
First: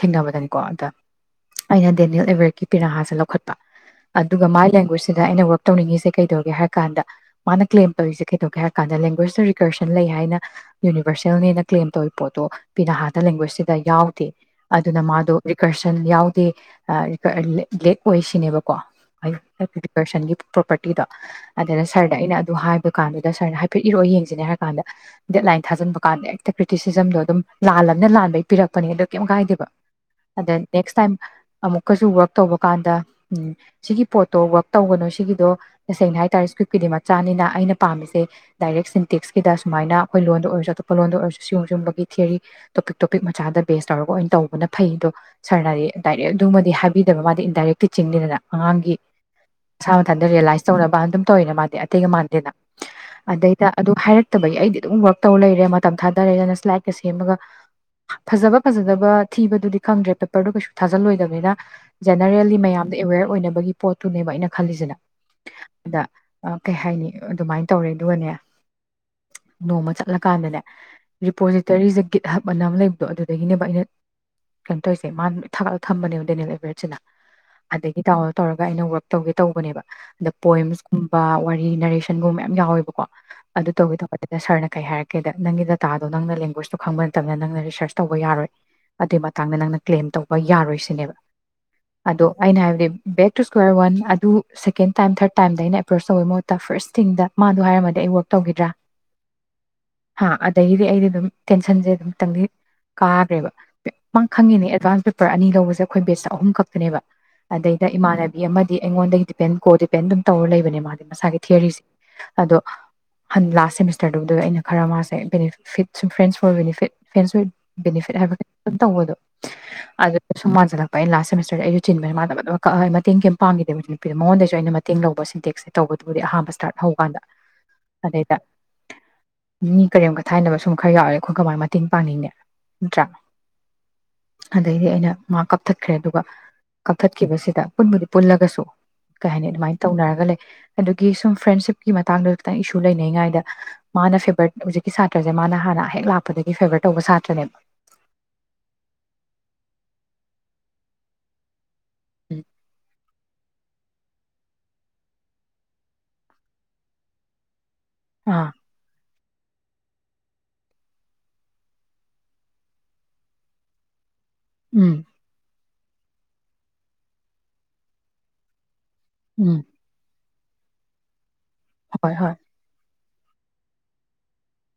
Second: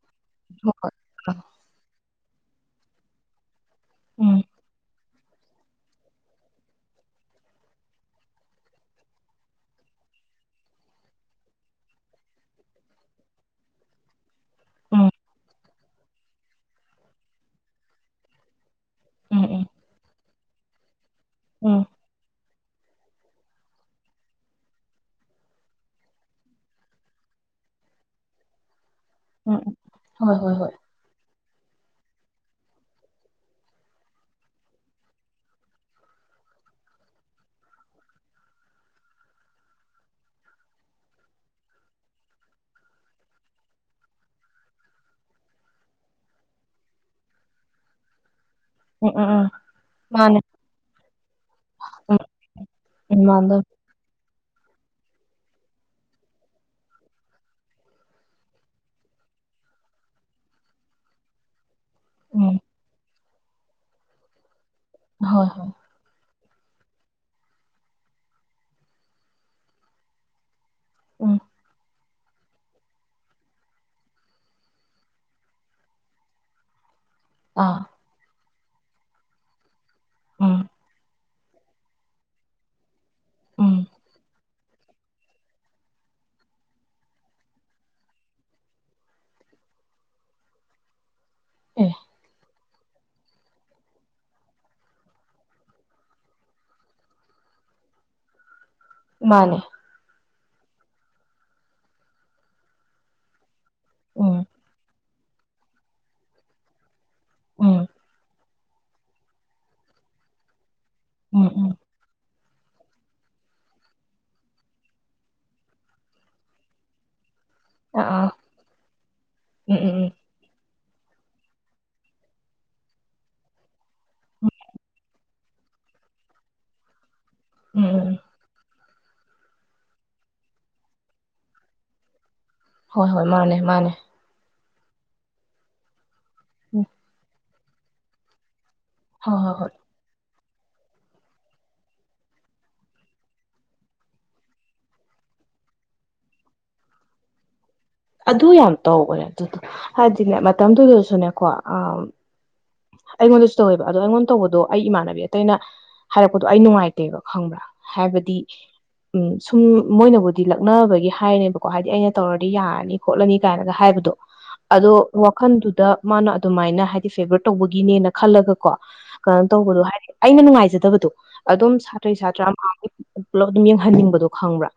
ꯍꯣꯏ ꯊꯦꯡꯅꯕꯗꯅꯤꯀꯣ ꯍꯣꯏ ꯑꯗ ꯑꯥ ꯑꯩꯅ꯫ ꯩ [unintelligible] ꯁꯤ ꯄꯦꯔꯥꯁꯦ ꯂꯧꯈꯠ꯫ ꯄꯥ ꯎꯝ ꯎꯝ ꯑꯗꯨꯒ ꯃꯥꯏ ꯂꯦꯡꯒ꯭ꯋꯦꯖ꯫ ꯁꯤꯗ ꯑꯩꯅ ꯋꯔꯛ ꯇꯧꯅꯤꯡꯉꯤꯁꯦ ꯀꯩꯗꯧꯒꯦ ꯍꯥꯏ ꯀꯥꯟꯗ ꯃꯥꯅ ꯀ꯭ꯂꯦꯝ ꯇꯧꯔꯤꯁꯦ ꯀꯩꯗꯧꯒꯦ ꯍꯥꯏꯔ ꯀꯥꯟꯗ ꯂꯦꯡꯒ꯭ꯋꯦꯖꯇꯨ ꯔꯤꯀꯔꯁꯟ ꯂꯩ ꯍꯥꯏꯅ ꯌꯨꯅꯤꯕꯔꯁꯦꯜꯅꯦꯅ ꯀ꯭ꯂꯦꯝ ꯇꯧꯔꯤ ꯄꯣꯠꯇꯣ ꯄꯤ ꯅꯍꯥꯟꯗ ꯂꯦꯡꯒ꯭ꯋꯦꯖꯁꯤꯗ ꯌꯥꯎꯗꯦ꯫ ꯑꯗꯨꯅ ꯃꯥꯗꯣ ꯔꯤꯀꯔꯁꯟ ꯌꯥꯎꯗꯦ ꯑꯥ꯫ ꯕ꯭ꯂꯦꯛ ꯑꯣꯏꯁꯤꯅꯦꯕ꯫ ꯀꯣ ꯎꯝ ꯎꯝ [unintelligible] ꯄꯤꯄꯔꯁꯟꯒꯤ ꯄ꯭ꯔꯣꯄꯔꯇꯤꯗꯣ ꯎꯝ ꯎꯝ ꯑꯗꯨꯗ ꯁꯔꯗ ꯑꯩꯅ꯫ ꯑꯗꯨ ꯍꯥꯏꯕ ꯀꯥꯟꯗꯨꯗ ꯁꯔꯅ ꯍꯥꯏꯐꯦꯠ ꯏꯔꯛꯑꯣ ꯌꯦꯡꯁꯤꯅꯦ ꯍꯥꯏꯔ ꯀꯥꯟꯗ ꯗꯦꯠꯂꯥꯏꯟ ꯊꯥꯖꯤꯟꯕ ꯀꯥꯟꯗ ꯍꯦꯛꯇ ꯀ꯭ꯔꯤꯇꯤꯁꯤꯖꯝꯗꯣ ꯑꯗꯨꯝ ꯂꯥꯜꯂꯕꯅꯤꯅ ꯂꯥꯟꯕꯩ ꯄꯤꯔꯛꯄꯅꯤꯗ꯫ ꯀꯩꯝ ꯀꯥꯏꯗꯦꯕ ꯎꯝ ꯍꯣꯏ ꯑꯗ ꯍꯣꯏ ꯍꯣꯏ ꯅꯦꯛꯁ ꯇꯥꯏꯝ꯫ ꯑꯃꯨꯛ ꯀꯁꯨ ꯋꯥꯛ ꯇꯧꯕ ꯀꯥꯟꯗ ꯎꯝ ꯁꯤꯒꯤ ꯄꯣꯠꯇꯣ ꯋꯥꯛ ꯇꯧꯒꯅꯣ ꯁꯤꯒꯤꯗꯣ ꯇꯁꯦꯡꯅ ꯍꯥꯏꯇꯥꯥꯔꯦ ꯏ꯭ꯁꯀ꯭ꯔꯤꯞꯀꯤꯗꯤ ꯃꯆꯥꯅꯤꯅ ꯑꯩꯅ ꯄꯥꯝꯃꯤꯁꯦ ꯗꯥꯏꯔꯦꯛ ꯁꯤꯟꯇꯤꯛꯁꯀꯤꯗ ꯁꯨꯃꯥꯏꯅ ꯑꯈꯣꯏ ꯂꯣꯟꯗ ꯑꯣꯏꯔꯁꯨ ꯑꯇꯣꯞꯄ ꯂꯣꯟꯗ ꯑꯣꯏꯔꯁꯨ ꯁꯤꯎꯝ ꯁꯤꯎꯝꯕꯒꯤ ꯊꯤꯌꯔꯤ ꯇꯣꯄꯤꯛ ꯇꯣꯄꯤꯛ ꯃꯆꯥꯗ ꯕꯦꯁ ꯇꯧꯔꯒ ꯑꯣꯏꯅ ꯇꯧꯕꯅ ꯐꯩ ꯗꯣ ꯁꯥꯔꯅꯗꯤ ꯗꯥꯏꯔꯦꯛ ꯑꯗꯨꯃ ꯍꯥꯏꯕꯤꯗꯕ ꯃꯥꯗꯤ ꯏꯟꯗꯥꯏꯔꯦꯛ ꯇꯤꯆꯤꯡꯅꯤꯗꯅ꯫ ꯑꯉꯥꯡꯒꯤ ꯎꯝ ꯎꯝ ꯎꯝ ꯃꯁꯥ ꯃꯊꯟꯇ ꯃꯥꯅꯦ ꯔꯤꯌꯦꯂꯥꯏꯁ ꯇꯧꯅꯕ ꯑꯗꯨꯝ ꯇꯧꯋꯤꯅ ꯃꯥꯗꯦ ꯑꯇꯩꯒ ꯎꯝ ꯃꯥꯟꯗꯦꯅ ꯎꯝ ꯃꯥꯟꯗꯣꯏ ꯑꯗꯩꯗ ꯑꯗꯨ ꯍꯥꯏꯔꯛ ꯐꯠꯇꯕꯒꯤ ꯑꯩꯗꯤ ꯑꯗꯨꯝ ꯋꯥꯔꯛ ꯇꯧ ꯂꯩꯔꯦ ꯃꯇꯝ ꯊꯥꯗꯔꯦꯗꯅ ꯁ꯭ꯂꯥꯏꯠꯀ ꯁꯦꯝꯃꯒ ꯐꯖꯕ ꯐꯖꯗꯕ ꯊꯤꯕꯗꯨꯗꯤ ꯈꯪꯗ꯭ꯔꯦ ꯄꯦꯄꯔꯗꯨ ꯀꯩꯁꯨ ꯊꯥꯖꯜꯂꯣꯏꯗꯝꯅꯤꯅ꯫ ꯖꯦꯅꯔꯦꯜꯂꯤ ꯎꯝ ꯃꯌꯥꯝꯗ ꯑꯦꯋꯦꯔ- ꯑꯣꯏꯅꯕꯒꯤ ꯄꯣꯠꯇꯨꯅꯦꯕ ꯑꯩꯅ ꯈꯜꯂꯤꯁꯤꯅ ꯍꯣꯏ ꯍꯣꯏ ꯑꯗ ꯑꯥ ꯀꯩ ꯍꯥꯏꯅꯤ ꯑꯗꯨꯃꯥꯏ ꯇꯧꯔꯦ ꯑꯗꯨꯒꯅꯦ ꯅꯣꯡꯃ ꯆꯠꯂꯀꯥꯟꯗꯅꯦ ꯎꯝ ꯔꯤꯄꯣꯖꯤꯇꯔꯤꯖꯦ ꯒꯤꯠꯍꯞꯑꯅ ꯑꯃ ꯂꯩꯕꯗꯣ ꯑꯗꯨꯗꯒꯤꯅꯦꯕ ꯑꯩꯅ ꯀꯩꯟ ꯇꯩꯁꯦ ꯃꯥꯅ ꯂꯣꯏ ꯊꯥꯒꯠꯂꯒ ꯊꯝꯕꯅꯦꯕ [unintelligible] ꯑꯥ ꯑꯗꯒꯤ ꯇꯥꯋꯜ ꯇꯧꯔꯒ ꯑꯩꯅ ꯋꯥꯔꯛ ꯇꯧꯒꯦ ꯇꯧꯕꯅꯦꯕ꯫ ꯑꯗ ꯎꯝ ꯄꯣꯏꯝꯁ ꯀꯨꯝ ꯕꯥ ꯋꯥꯔꯤ ꯅꯔꯦꯁꯟꯒꯨꯝꯕ ꯃꯌꯥꯝ ꯌꯥꯎꯋꯦꯕꯀꯣ꫰ ꯎꯝ ꯑꯗꯨꯇꯧꯒꯦ ꯇꯧꯕ ꯑꯗꯨꯗ ꯁꯔꯅ ꯀꯩ ꯍꯥꯏꯔꯛꯀꯦꯗ ꯅꯪꯒꯤ ꯗꯇꯥꯗꯣ ꯅꯪꯅ ꯂꯦꯡꯒ꯭ꯋꯦꯁꯇꯣ ꯈꯪꯕ ꯅꯠꯇꯝꯅ ꯅꯪꯅ ꯔꯤꯁꯔꯁ ꯇꯧꯕ ꯌꯥꯔꯣꯏ ꯑꯗꯨꯏ ꯃꯇꯥꯡꯗ ꯅꯪꯅ ꯀ꯭ꯂꯦꯝ ꯇꯧꯕ ꯌꯥꯔꯣꯏ ꯁꯤꯅꯦꯕ꯫ ꯑꯦ ꯑꯗꯣ ꯑꯩꯅ ꯍꯥꯏ ꯕꯦ ꯕꯦꯛ ꯇꯨ ꯁꯀ꯭ꯋꯥꯔ ꯋꯥꯟ ꯑꯗꯨ ꯁꯦꯀꯦꯟ ꯇꯥꯏꯝ ꯊꯥꯔꯠ ꯇꯥꯏꯝꯗ ꯑꯩꯅ ꯑꯦꯄ꯭ꯔꯣꯁ ꯇꯧꯕꯩ ꯃꯍꯨꯠꯇ ꯐ꯭ꯔꯁ ꯊꯤꯡꯗ ꯃꯥꯗꯣ ꯍꯥꯏꯔꯝꯃꯗꯤ ꯑꯩ ꯋ꯭ꯔꯛ ꯇꯧꯒꯤꯗ꯭ꯔꯥ ꯃꯥꯅꯦ꯫ ꯍꯥ ꯑꯗꯒꯤꯗꯤ ꯑꯩꯗꯤ ꯑꯗꯨꯝ ꯇꯦꯟꯁꯟꯖꯦ ꯑꯗꯨꯝꯇꯪꯗꯤ ꯀꯥꯒ꯭ꯔꯦꯕ꯫ ꯃꯥ ꯎꯝ ꯈꯪꯉꯤꯅꯦ ꯑꯦꯗꯚꯥꯟꯁ ꯄꯦ ꯄꯔ ꯑꯅꯤ ꯂꯧꯕꯖꯦ ꯑꯈꯣꯏ ꯕꯦꯁꯇ ꯑꯍꯨꯝ ꯈꯛꯇꯅꯦꯕ ꯎꯝ ꯑꯗꯩꯗ ꯏꯃꯅꯕꯤ ꯑꯃꯗꯤ ꯑꯩꯉꯣꯟꯗꯒꯤ ꯗꯤꯄꯦꯟ ꯀꯣ ꯗꯤꯄꯦꯟ ꯑꯗꯨꯝ ꯇꯧꯔ ꯂꯩꯕꯅꯦ ꯃꯥꯗꯤ ꯃꯁꯥꯒꯤ ꯎꯝ ꯎꯝ ꯊꯤꯑꯣꯔꯤꯁꯤ ꯑꯗꯣ ꯍꯟꯅ ꯂꯥꯁ ꯁꯦꯃꯤꯁꯇꯔꯗꯨꯗ ꯑꯩꯅ ꯈꯔ ꯃꯥꯁꯦ ꯕꯅꯤꯐꯤꯠ ꯁꯨꯝ friends for benefit friends with ah benefit ꯑꯥ ꯍꯥꯏꯕ ꯑꯗꯨ ꯇꯧꯕꯗꯣ ꯎꯝ ꯎꯝ ꯑꯗꯨꯗ ꯁꯨꯝ ꯃꯥꯟ ꯑꯩ ꯂꯥꯁ꯭ꯇ ꯁꯦꯃꯤꯁꯇꯔꯗ ꯑꯩꯁꯨ ꯆꯤꯟꯕꯅꯤꯥꯅ ꯃꯇꯦꯡ ꯀꯩꯝ ꯄꯥꯡꯈꯤꯗꯦꯕ ꯃꯉꯣꯟꯗꯩꯁꯨ ꯑꯩꯅ ꯃꯇꯦꯡ ꯂꯧꯕꯁꯤ ꯗꯤ ꯇꯧꯕꯗꯨꯕꯨꯗꯤ ꯑꯍꯥꯟꯕ ꯁ꯭ꯇꯥꯔꯠ ꯍꯧꯀꯥꯟꯗ ꯎꯝ ꯎꯝ ꯎꯝ ꯑꯗꯩꯗ ꯃꯤ ꯀꯔꯦꯝ ꯀꯊꯥꯏꯅꯕ ꯁꯨꯝ ꯈꯔ ꯌꯥꯎꯔꯦ ꯑꯈꯣꯏ ꯀꯃꯥꯏ ꯃꯇꯦꯡ ꯄꯥꯡꯅꯤꯡꯅꯤ ꯅꯠꯇ꯭ꯔꯥ ꯍꯣꯏ ꯍꯣꯏ ꯃꯥꯅꯦ ꯃꯥꯅꯦ꯫ ꯑꯗꯩꯗꯤ ꯑꯩꯅ ꯃꯥ ꯀꯛ ꯊꯠꯈ꯭ꯔꯦ ꯑꯗꯨꯒ ꯎꯝ ꯀꯛꯊꯠꯈꯤꯕꯁꯤꯗ ꯄꯨꯟꯕꯨꯗꯤ ꯄꯨꯜꯂꯒꯁꯨ ꯀꯩ ꯍꯣꯏ ꯍꯥꯏꯅꯤ ꯍꯣꯏ ꯍꯣꯏ ꯑꯗꯨꯃꯥꯏꯅ ꯇꯧꯅꯔꯒ ꯂꯩ ꯑꯗꯨꯒꯤ ꯁꯨꯝ ꯐ꯭ꯔꯦꯟꯁꯤꯞꯀꯤ ꯃꯇꯥꯡꯗ ꯈꯤꯇꯪ ꯏꯁꯨ ꯂꯩꯅꯩꯉꯥꯏꯗ ꯃꯥꯅ ꯐꯦꯚꯔ ꯍꯧꯖꯤꯛꯀꯤ ꯁꯥꯇ꯭ꯔꯁꯦ ꯃꯥꯅ ꯍꯥꯟꯅ ꯍꯦꯛ ꯂꯥꯛꯄꯗꯒꯤ ꯐꯦꯚꯔ ꯇꯧꯕ ꯁꯥꯇ꯭ꯔꯅꯦꯕ ꯑꯗꯨ ꯌꯥꯝ ꯇꯧꯕꯅꯦ ꯑꯗꯨꯗꯣ ꯍꯥꯏꯗꯤꯅꯦ ꯃꯇꯝꯗꯨꯗꯁꯨꯅꯦꯀꯣ ꯑꯥ ꯎꯝ ꯑꯩꯉꯣꯟꯗꯁꯨ ꯇꯧꯋꯦꯕ ꯑꯗꯣ ꯑꯩꯉꯣꯟꯗ ꯇꯧꯕꯗꯣ ꯑꯩ ꯏꯃꯥꯟꯅꯕꯤ ꯑꯇꯩꯅ ꯍꯥꯏꯔꯛꯄꯗꯣ ꯑꯩ ꯅꯨꯡꯉꯥꯏꯇꯦꯕ ꯈꯪꯕ꯭ꯔꯥ ꯍꯥꯏꯕꯗꯤ ꯑꯥ ꯎꯝ ꯁꯨꯝ ꯃꯣꯏꯅꯕꯨꯗꯤ ꯂꯛꯅꯕꯒꯤ ꯍꯥꯏꯅꯦꯕꯀꯣ ꯍꯥꯏꯗꯤ ꯑꯩꯅ ꯇꯧꯔꯗꯤ ꯌꯥꯔꯅꯤ ꯈꯣꯠꯂꯅꯤ ꯀꯥꯏꯅꯒ ꯍꯥꯏꯕꯗꯣ ꯑꯗꯣ ꯎꯝ ꯋꯥꯈꯜꯗꯨ ꯗ ꯃꯥꯅ ꯑꯗꯨꯃꯥꯏꯅ ꯍꯥꯏꯗꯤ ꯐꯦꯚꯔ ꯇꯧꯕꯒꯤꯅꯦꯅ ꯈꯜꯂꯒ ꯀꯣ ꯀꯩꯅꯣ ꯎꯝ ꯇꯧꯕꯗꯣ ꯍꯥꯏꯗꯤ ꯑꯩꯅ ꯅꯨꯡꯉꯥꯏꯖꯗꯕꯗꯣ ꯑꯗꯨꯝ ꯍꯣꯏ ꯁꯥꯇ꯭ꯔꯩ ꯍꯣꯏ ꯁꯥꯇ꯭ꯔꯥ ꯑꯝꯍꯥꯅꯤ ꯄꯨꯂꯞ ꯑꯗꯨꯝ ꯌꯦꯡꯍꯟꯅꯤꯡꯕꯗꯣ ꯈꯪꯕ꯭ꯔꯥ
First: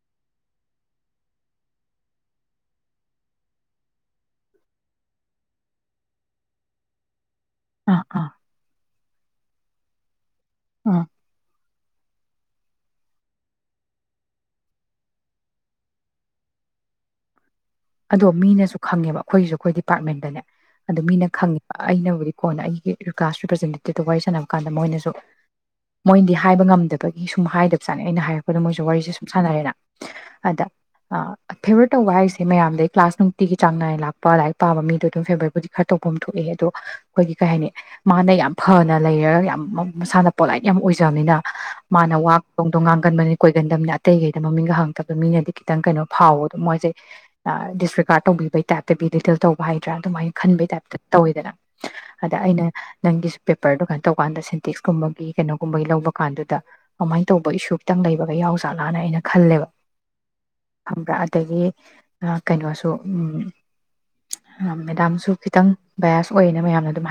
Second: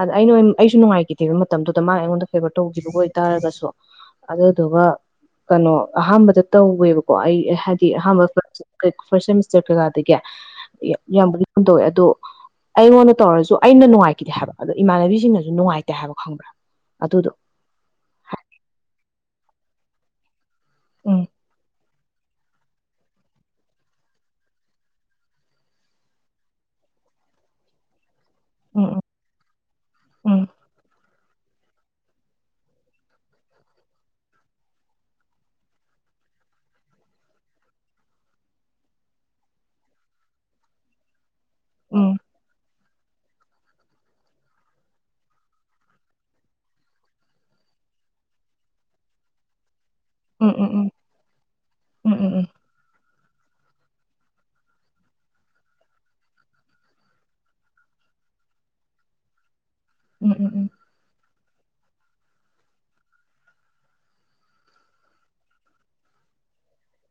ꯑꯗ ꯑꯩꯅ ꯑꯩꯁꯨ ꯅꯨꯡꯉꯥꯏꯈꯤꯗꯦꯕ ꯃꯇꯝꯗꯨꯗ ꯃꯥ ꯑꯩꯉꯣꯟꯗ ꯐꯦꯕꯔ ꯇꯧꯈꯤꯕꯒ ꯑꯣꯏꯇꯥꯔꯒꯁꯨ ꯑꯗꯨꯗꯨꯒ ꯀꯩꯅꯣ ꯑꯍꯥꯟꯕꯗ ꯇꯧꯋꯦꯕ ꯀꯣ ꯑꯩ ꯀꯣ ꯍꯥꯏꯗꯤ ꯑꯥ ꯑꯍꯥꯟꯕ ꯑꯥ ꯀꯩ ꯐ꯭ꯔꯁ ꯁꯦꯃꯤꯁꯇꯔ ꯀꯩꯀꯥꯗꯒꯤ ꯌꯥ ꯑꯥ ꯌꯥꯝꯕꯨꯗꯤ ꯍꯝ ꯇꯧꯋꯦ ꯑꯗꯣ ꯑꯩꯉꯣꯟꯗ ꯇꯧꯔꯁꯨ ꯑꯩꯅ ꯅꯨꯡꯉꯥꯏꯈꯤꯗꯦ ꯍꯥꯏꯕ ꯑꯗꯣ ꯏꯃꯥꯟꯅꯕꯤꯁꯤꯡꯅꯁꯨ ꯅꯨꯡꯉꯥꯏꯇꯦ ꯍꯥꯏꯕ ꯈꯪꯕ꯭ꯔꯥ ꯑꯗꯨꯗꯣ ꯑꯗꯣ ꯃꯤꯅꯁꯨ ꯈꯪꯉꯦꯕ ꯑꯩꯈꯣꯏꯁꯨ ꯑꯩꯈꯣꯏ ꯗꯤꯄꯥ꯭ꯔꯠꯃꯦꯟꯇꯅꯦ ꯑꯗꯨ ꯃꯤꯅ ꯎꯝ ꯈꯪꯉꯦꯕ ꯑꯩꯅꯕꯨꯗꯤ ꯀꯣꯟꯅ ꯑꯩꯒꯤ ꯀ꯭ꯂꯥꯁ ꯔꯤꯄ꯭ꯔꯖꯦꯟꯇꯦꯇꯤꯞꯇ ꯋꯥꯔꯤ ꯁꯥꯟꯅꯕ ꯀꯥꯟꯗ ꯃꯣꯏꯅꯁꯨ ꯃꯣꯏꯅꯗꯤ ꯍꯥꯏꯕ ꯉꯝꯗꯕꯒꯤ ꯁꯨꯝ ꯍꯥꯏꯗ꯭ꯕ ꯖꯥꯠꯅꯤ ꯑꯩꯅ ꯍꯥꯏꯔꯞ ꯗ ꯃꯣꯏꯁꯨ ꯎꯝ ꯋꯥꯔꯤꯁꯦ ꯁꯨꯝ ꯁꯥꯟꯅꯔꯦꯅ ꯎꯝ ꯑꯗ ꯑ ꯐꯦꯕ꯭ꯔ ꯇꯧꯕ ꯍꯥꯏꯁꯦ ꯗꯩ ꯃꯌꯥꯝꯗꯩꯩ ꯀ꯭ꯂꯥꯁ ꯅꯨꯡꯇꯤꯒꯤ ꯆꯥꯡ ꯅꯥꯏꯅ ꯂꯥꯛꯄ ꯂꯥꯏꯔꯤꯛ ꯄꯥꯕ ꯃꯤꯗꯣ ꯑꯗꯨꯝ ꯐꯦꯕ꯭ꯔꯕꯨꯨꯗꯤ ꯈꯔ ꯇꯧꯐꯝ ꯊꯣꯛꯑꯦ ꯑꯗꯣ ꯑꯩꯈꯣꯏꯒꯤ ꯀꯩ ꯍꯥꯏꯅꯤ ꯃꯥꯅ ꯌꯥꯝ ꯐꯅ ꯂꯩꯔꯒ ꯌꯥꯝ ꯃ ꯃꯁꯥꯅ ꯄꯣꯂꯥꯏꯠ ꯌꯥꯝ ꯑꯣꯏꯖ꯭ꯕꯅꯤꯅ ꯃꯥꯅ ꯎꯝ ꯋꯥ ꯗꯣꯡ ꯗꯣꯡ ꯉꯥꯡꯒꯟꯕꯅꯤꯅ ꯀꯣꯏ ꯀꯤꯒꯟꯗꯝꯅ ꯑꯇꯩꯒꯩꯗ ꯃꯃꯤꯡꯒ ꯍꯪꯉꯛꯇꯕꯗ ꯃꯤꯅꯗꯤ ꯈꯤꯇꯪ ꯀꯩꯅꯣ ꯐꯥꯎꯗꯣ ꯃꯣꯏꯁꯦ ꯑꯥ ꯗꯤꯁ ꯔꯤꯀꯥꯔꯠ ꯇꯧꯕꯤꯕꯩ ꯇꯥꯏꯞꯇ ꯕꯤꯗꯤꯀꯦꯜ ꯇꯧꯕ ꯍꯥꯏ ꯅꯠꯇ꯭ꯔꯥ ꯑꯗꯨꯃꯥꯏ ꯎꯝ ꯎꯝ ꯈꯟꯕꯩ ꯎꯝ ꯎꯝ ꯇꯥꯏꯞꯇ ꯇꯧꯋꯦꯗꯅ ꯎꯝ ꯎꯝ ꯑꯗ ꯎꯝ ꯑꯩꯅ ꯅꯪꯒꯤꯁ ꯄꯦꯄ꯭ꯔꯗꯣ ꯀꯩꯟ ꯇꯧꯀꯥꯟꯗ ꯁꯦꯟꯇꯤꯛꯁꯀꯨꯝꯕꯒꯤ ꯀꯩꯅꯣꯒꯨꯝꯕꯒꯤ ꯂꯧꯕ ꯀꯥꯟꯗꯨꯗ ꯀꯃꯥꯏꯅ ꯇꯧꯕ ꯏꯁꯨ ꯈꯤꯇꯪ ꯂꯩꯕꯒ ꯌꯥꯎ ꯖꯥꯠꯂꯥꯅ ꯑꯩꯅ ꯈꯜꯂꯦꯕ꯫ ꯎꯝ ꯎꯝ ꯎꯝ ꯈꯝꯕ꯭ꯔ ꯑꯗꯒꯤ ꯁꯥ ꯀꯩꯅꯣꯁꯨ ꯃꯝ ꯃꯦꯗꯥꯝꯁꯨ ꯈꯤꯇꯪ ꯕꯌꯥꯁ ꯑꯣꯏꯌꯦꯅ ꯃꯌꯥꯝꯅ ꯑꯗꯨꯝ ꯍꯥꯏꯅ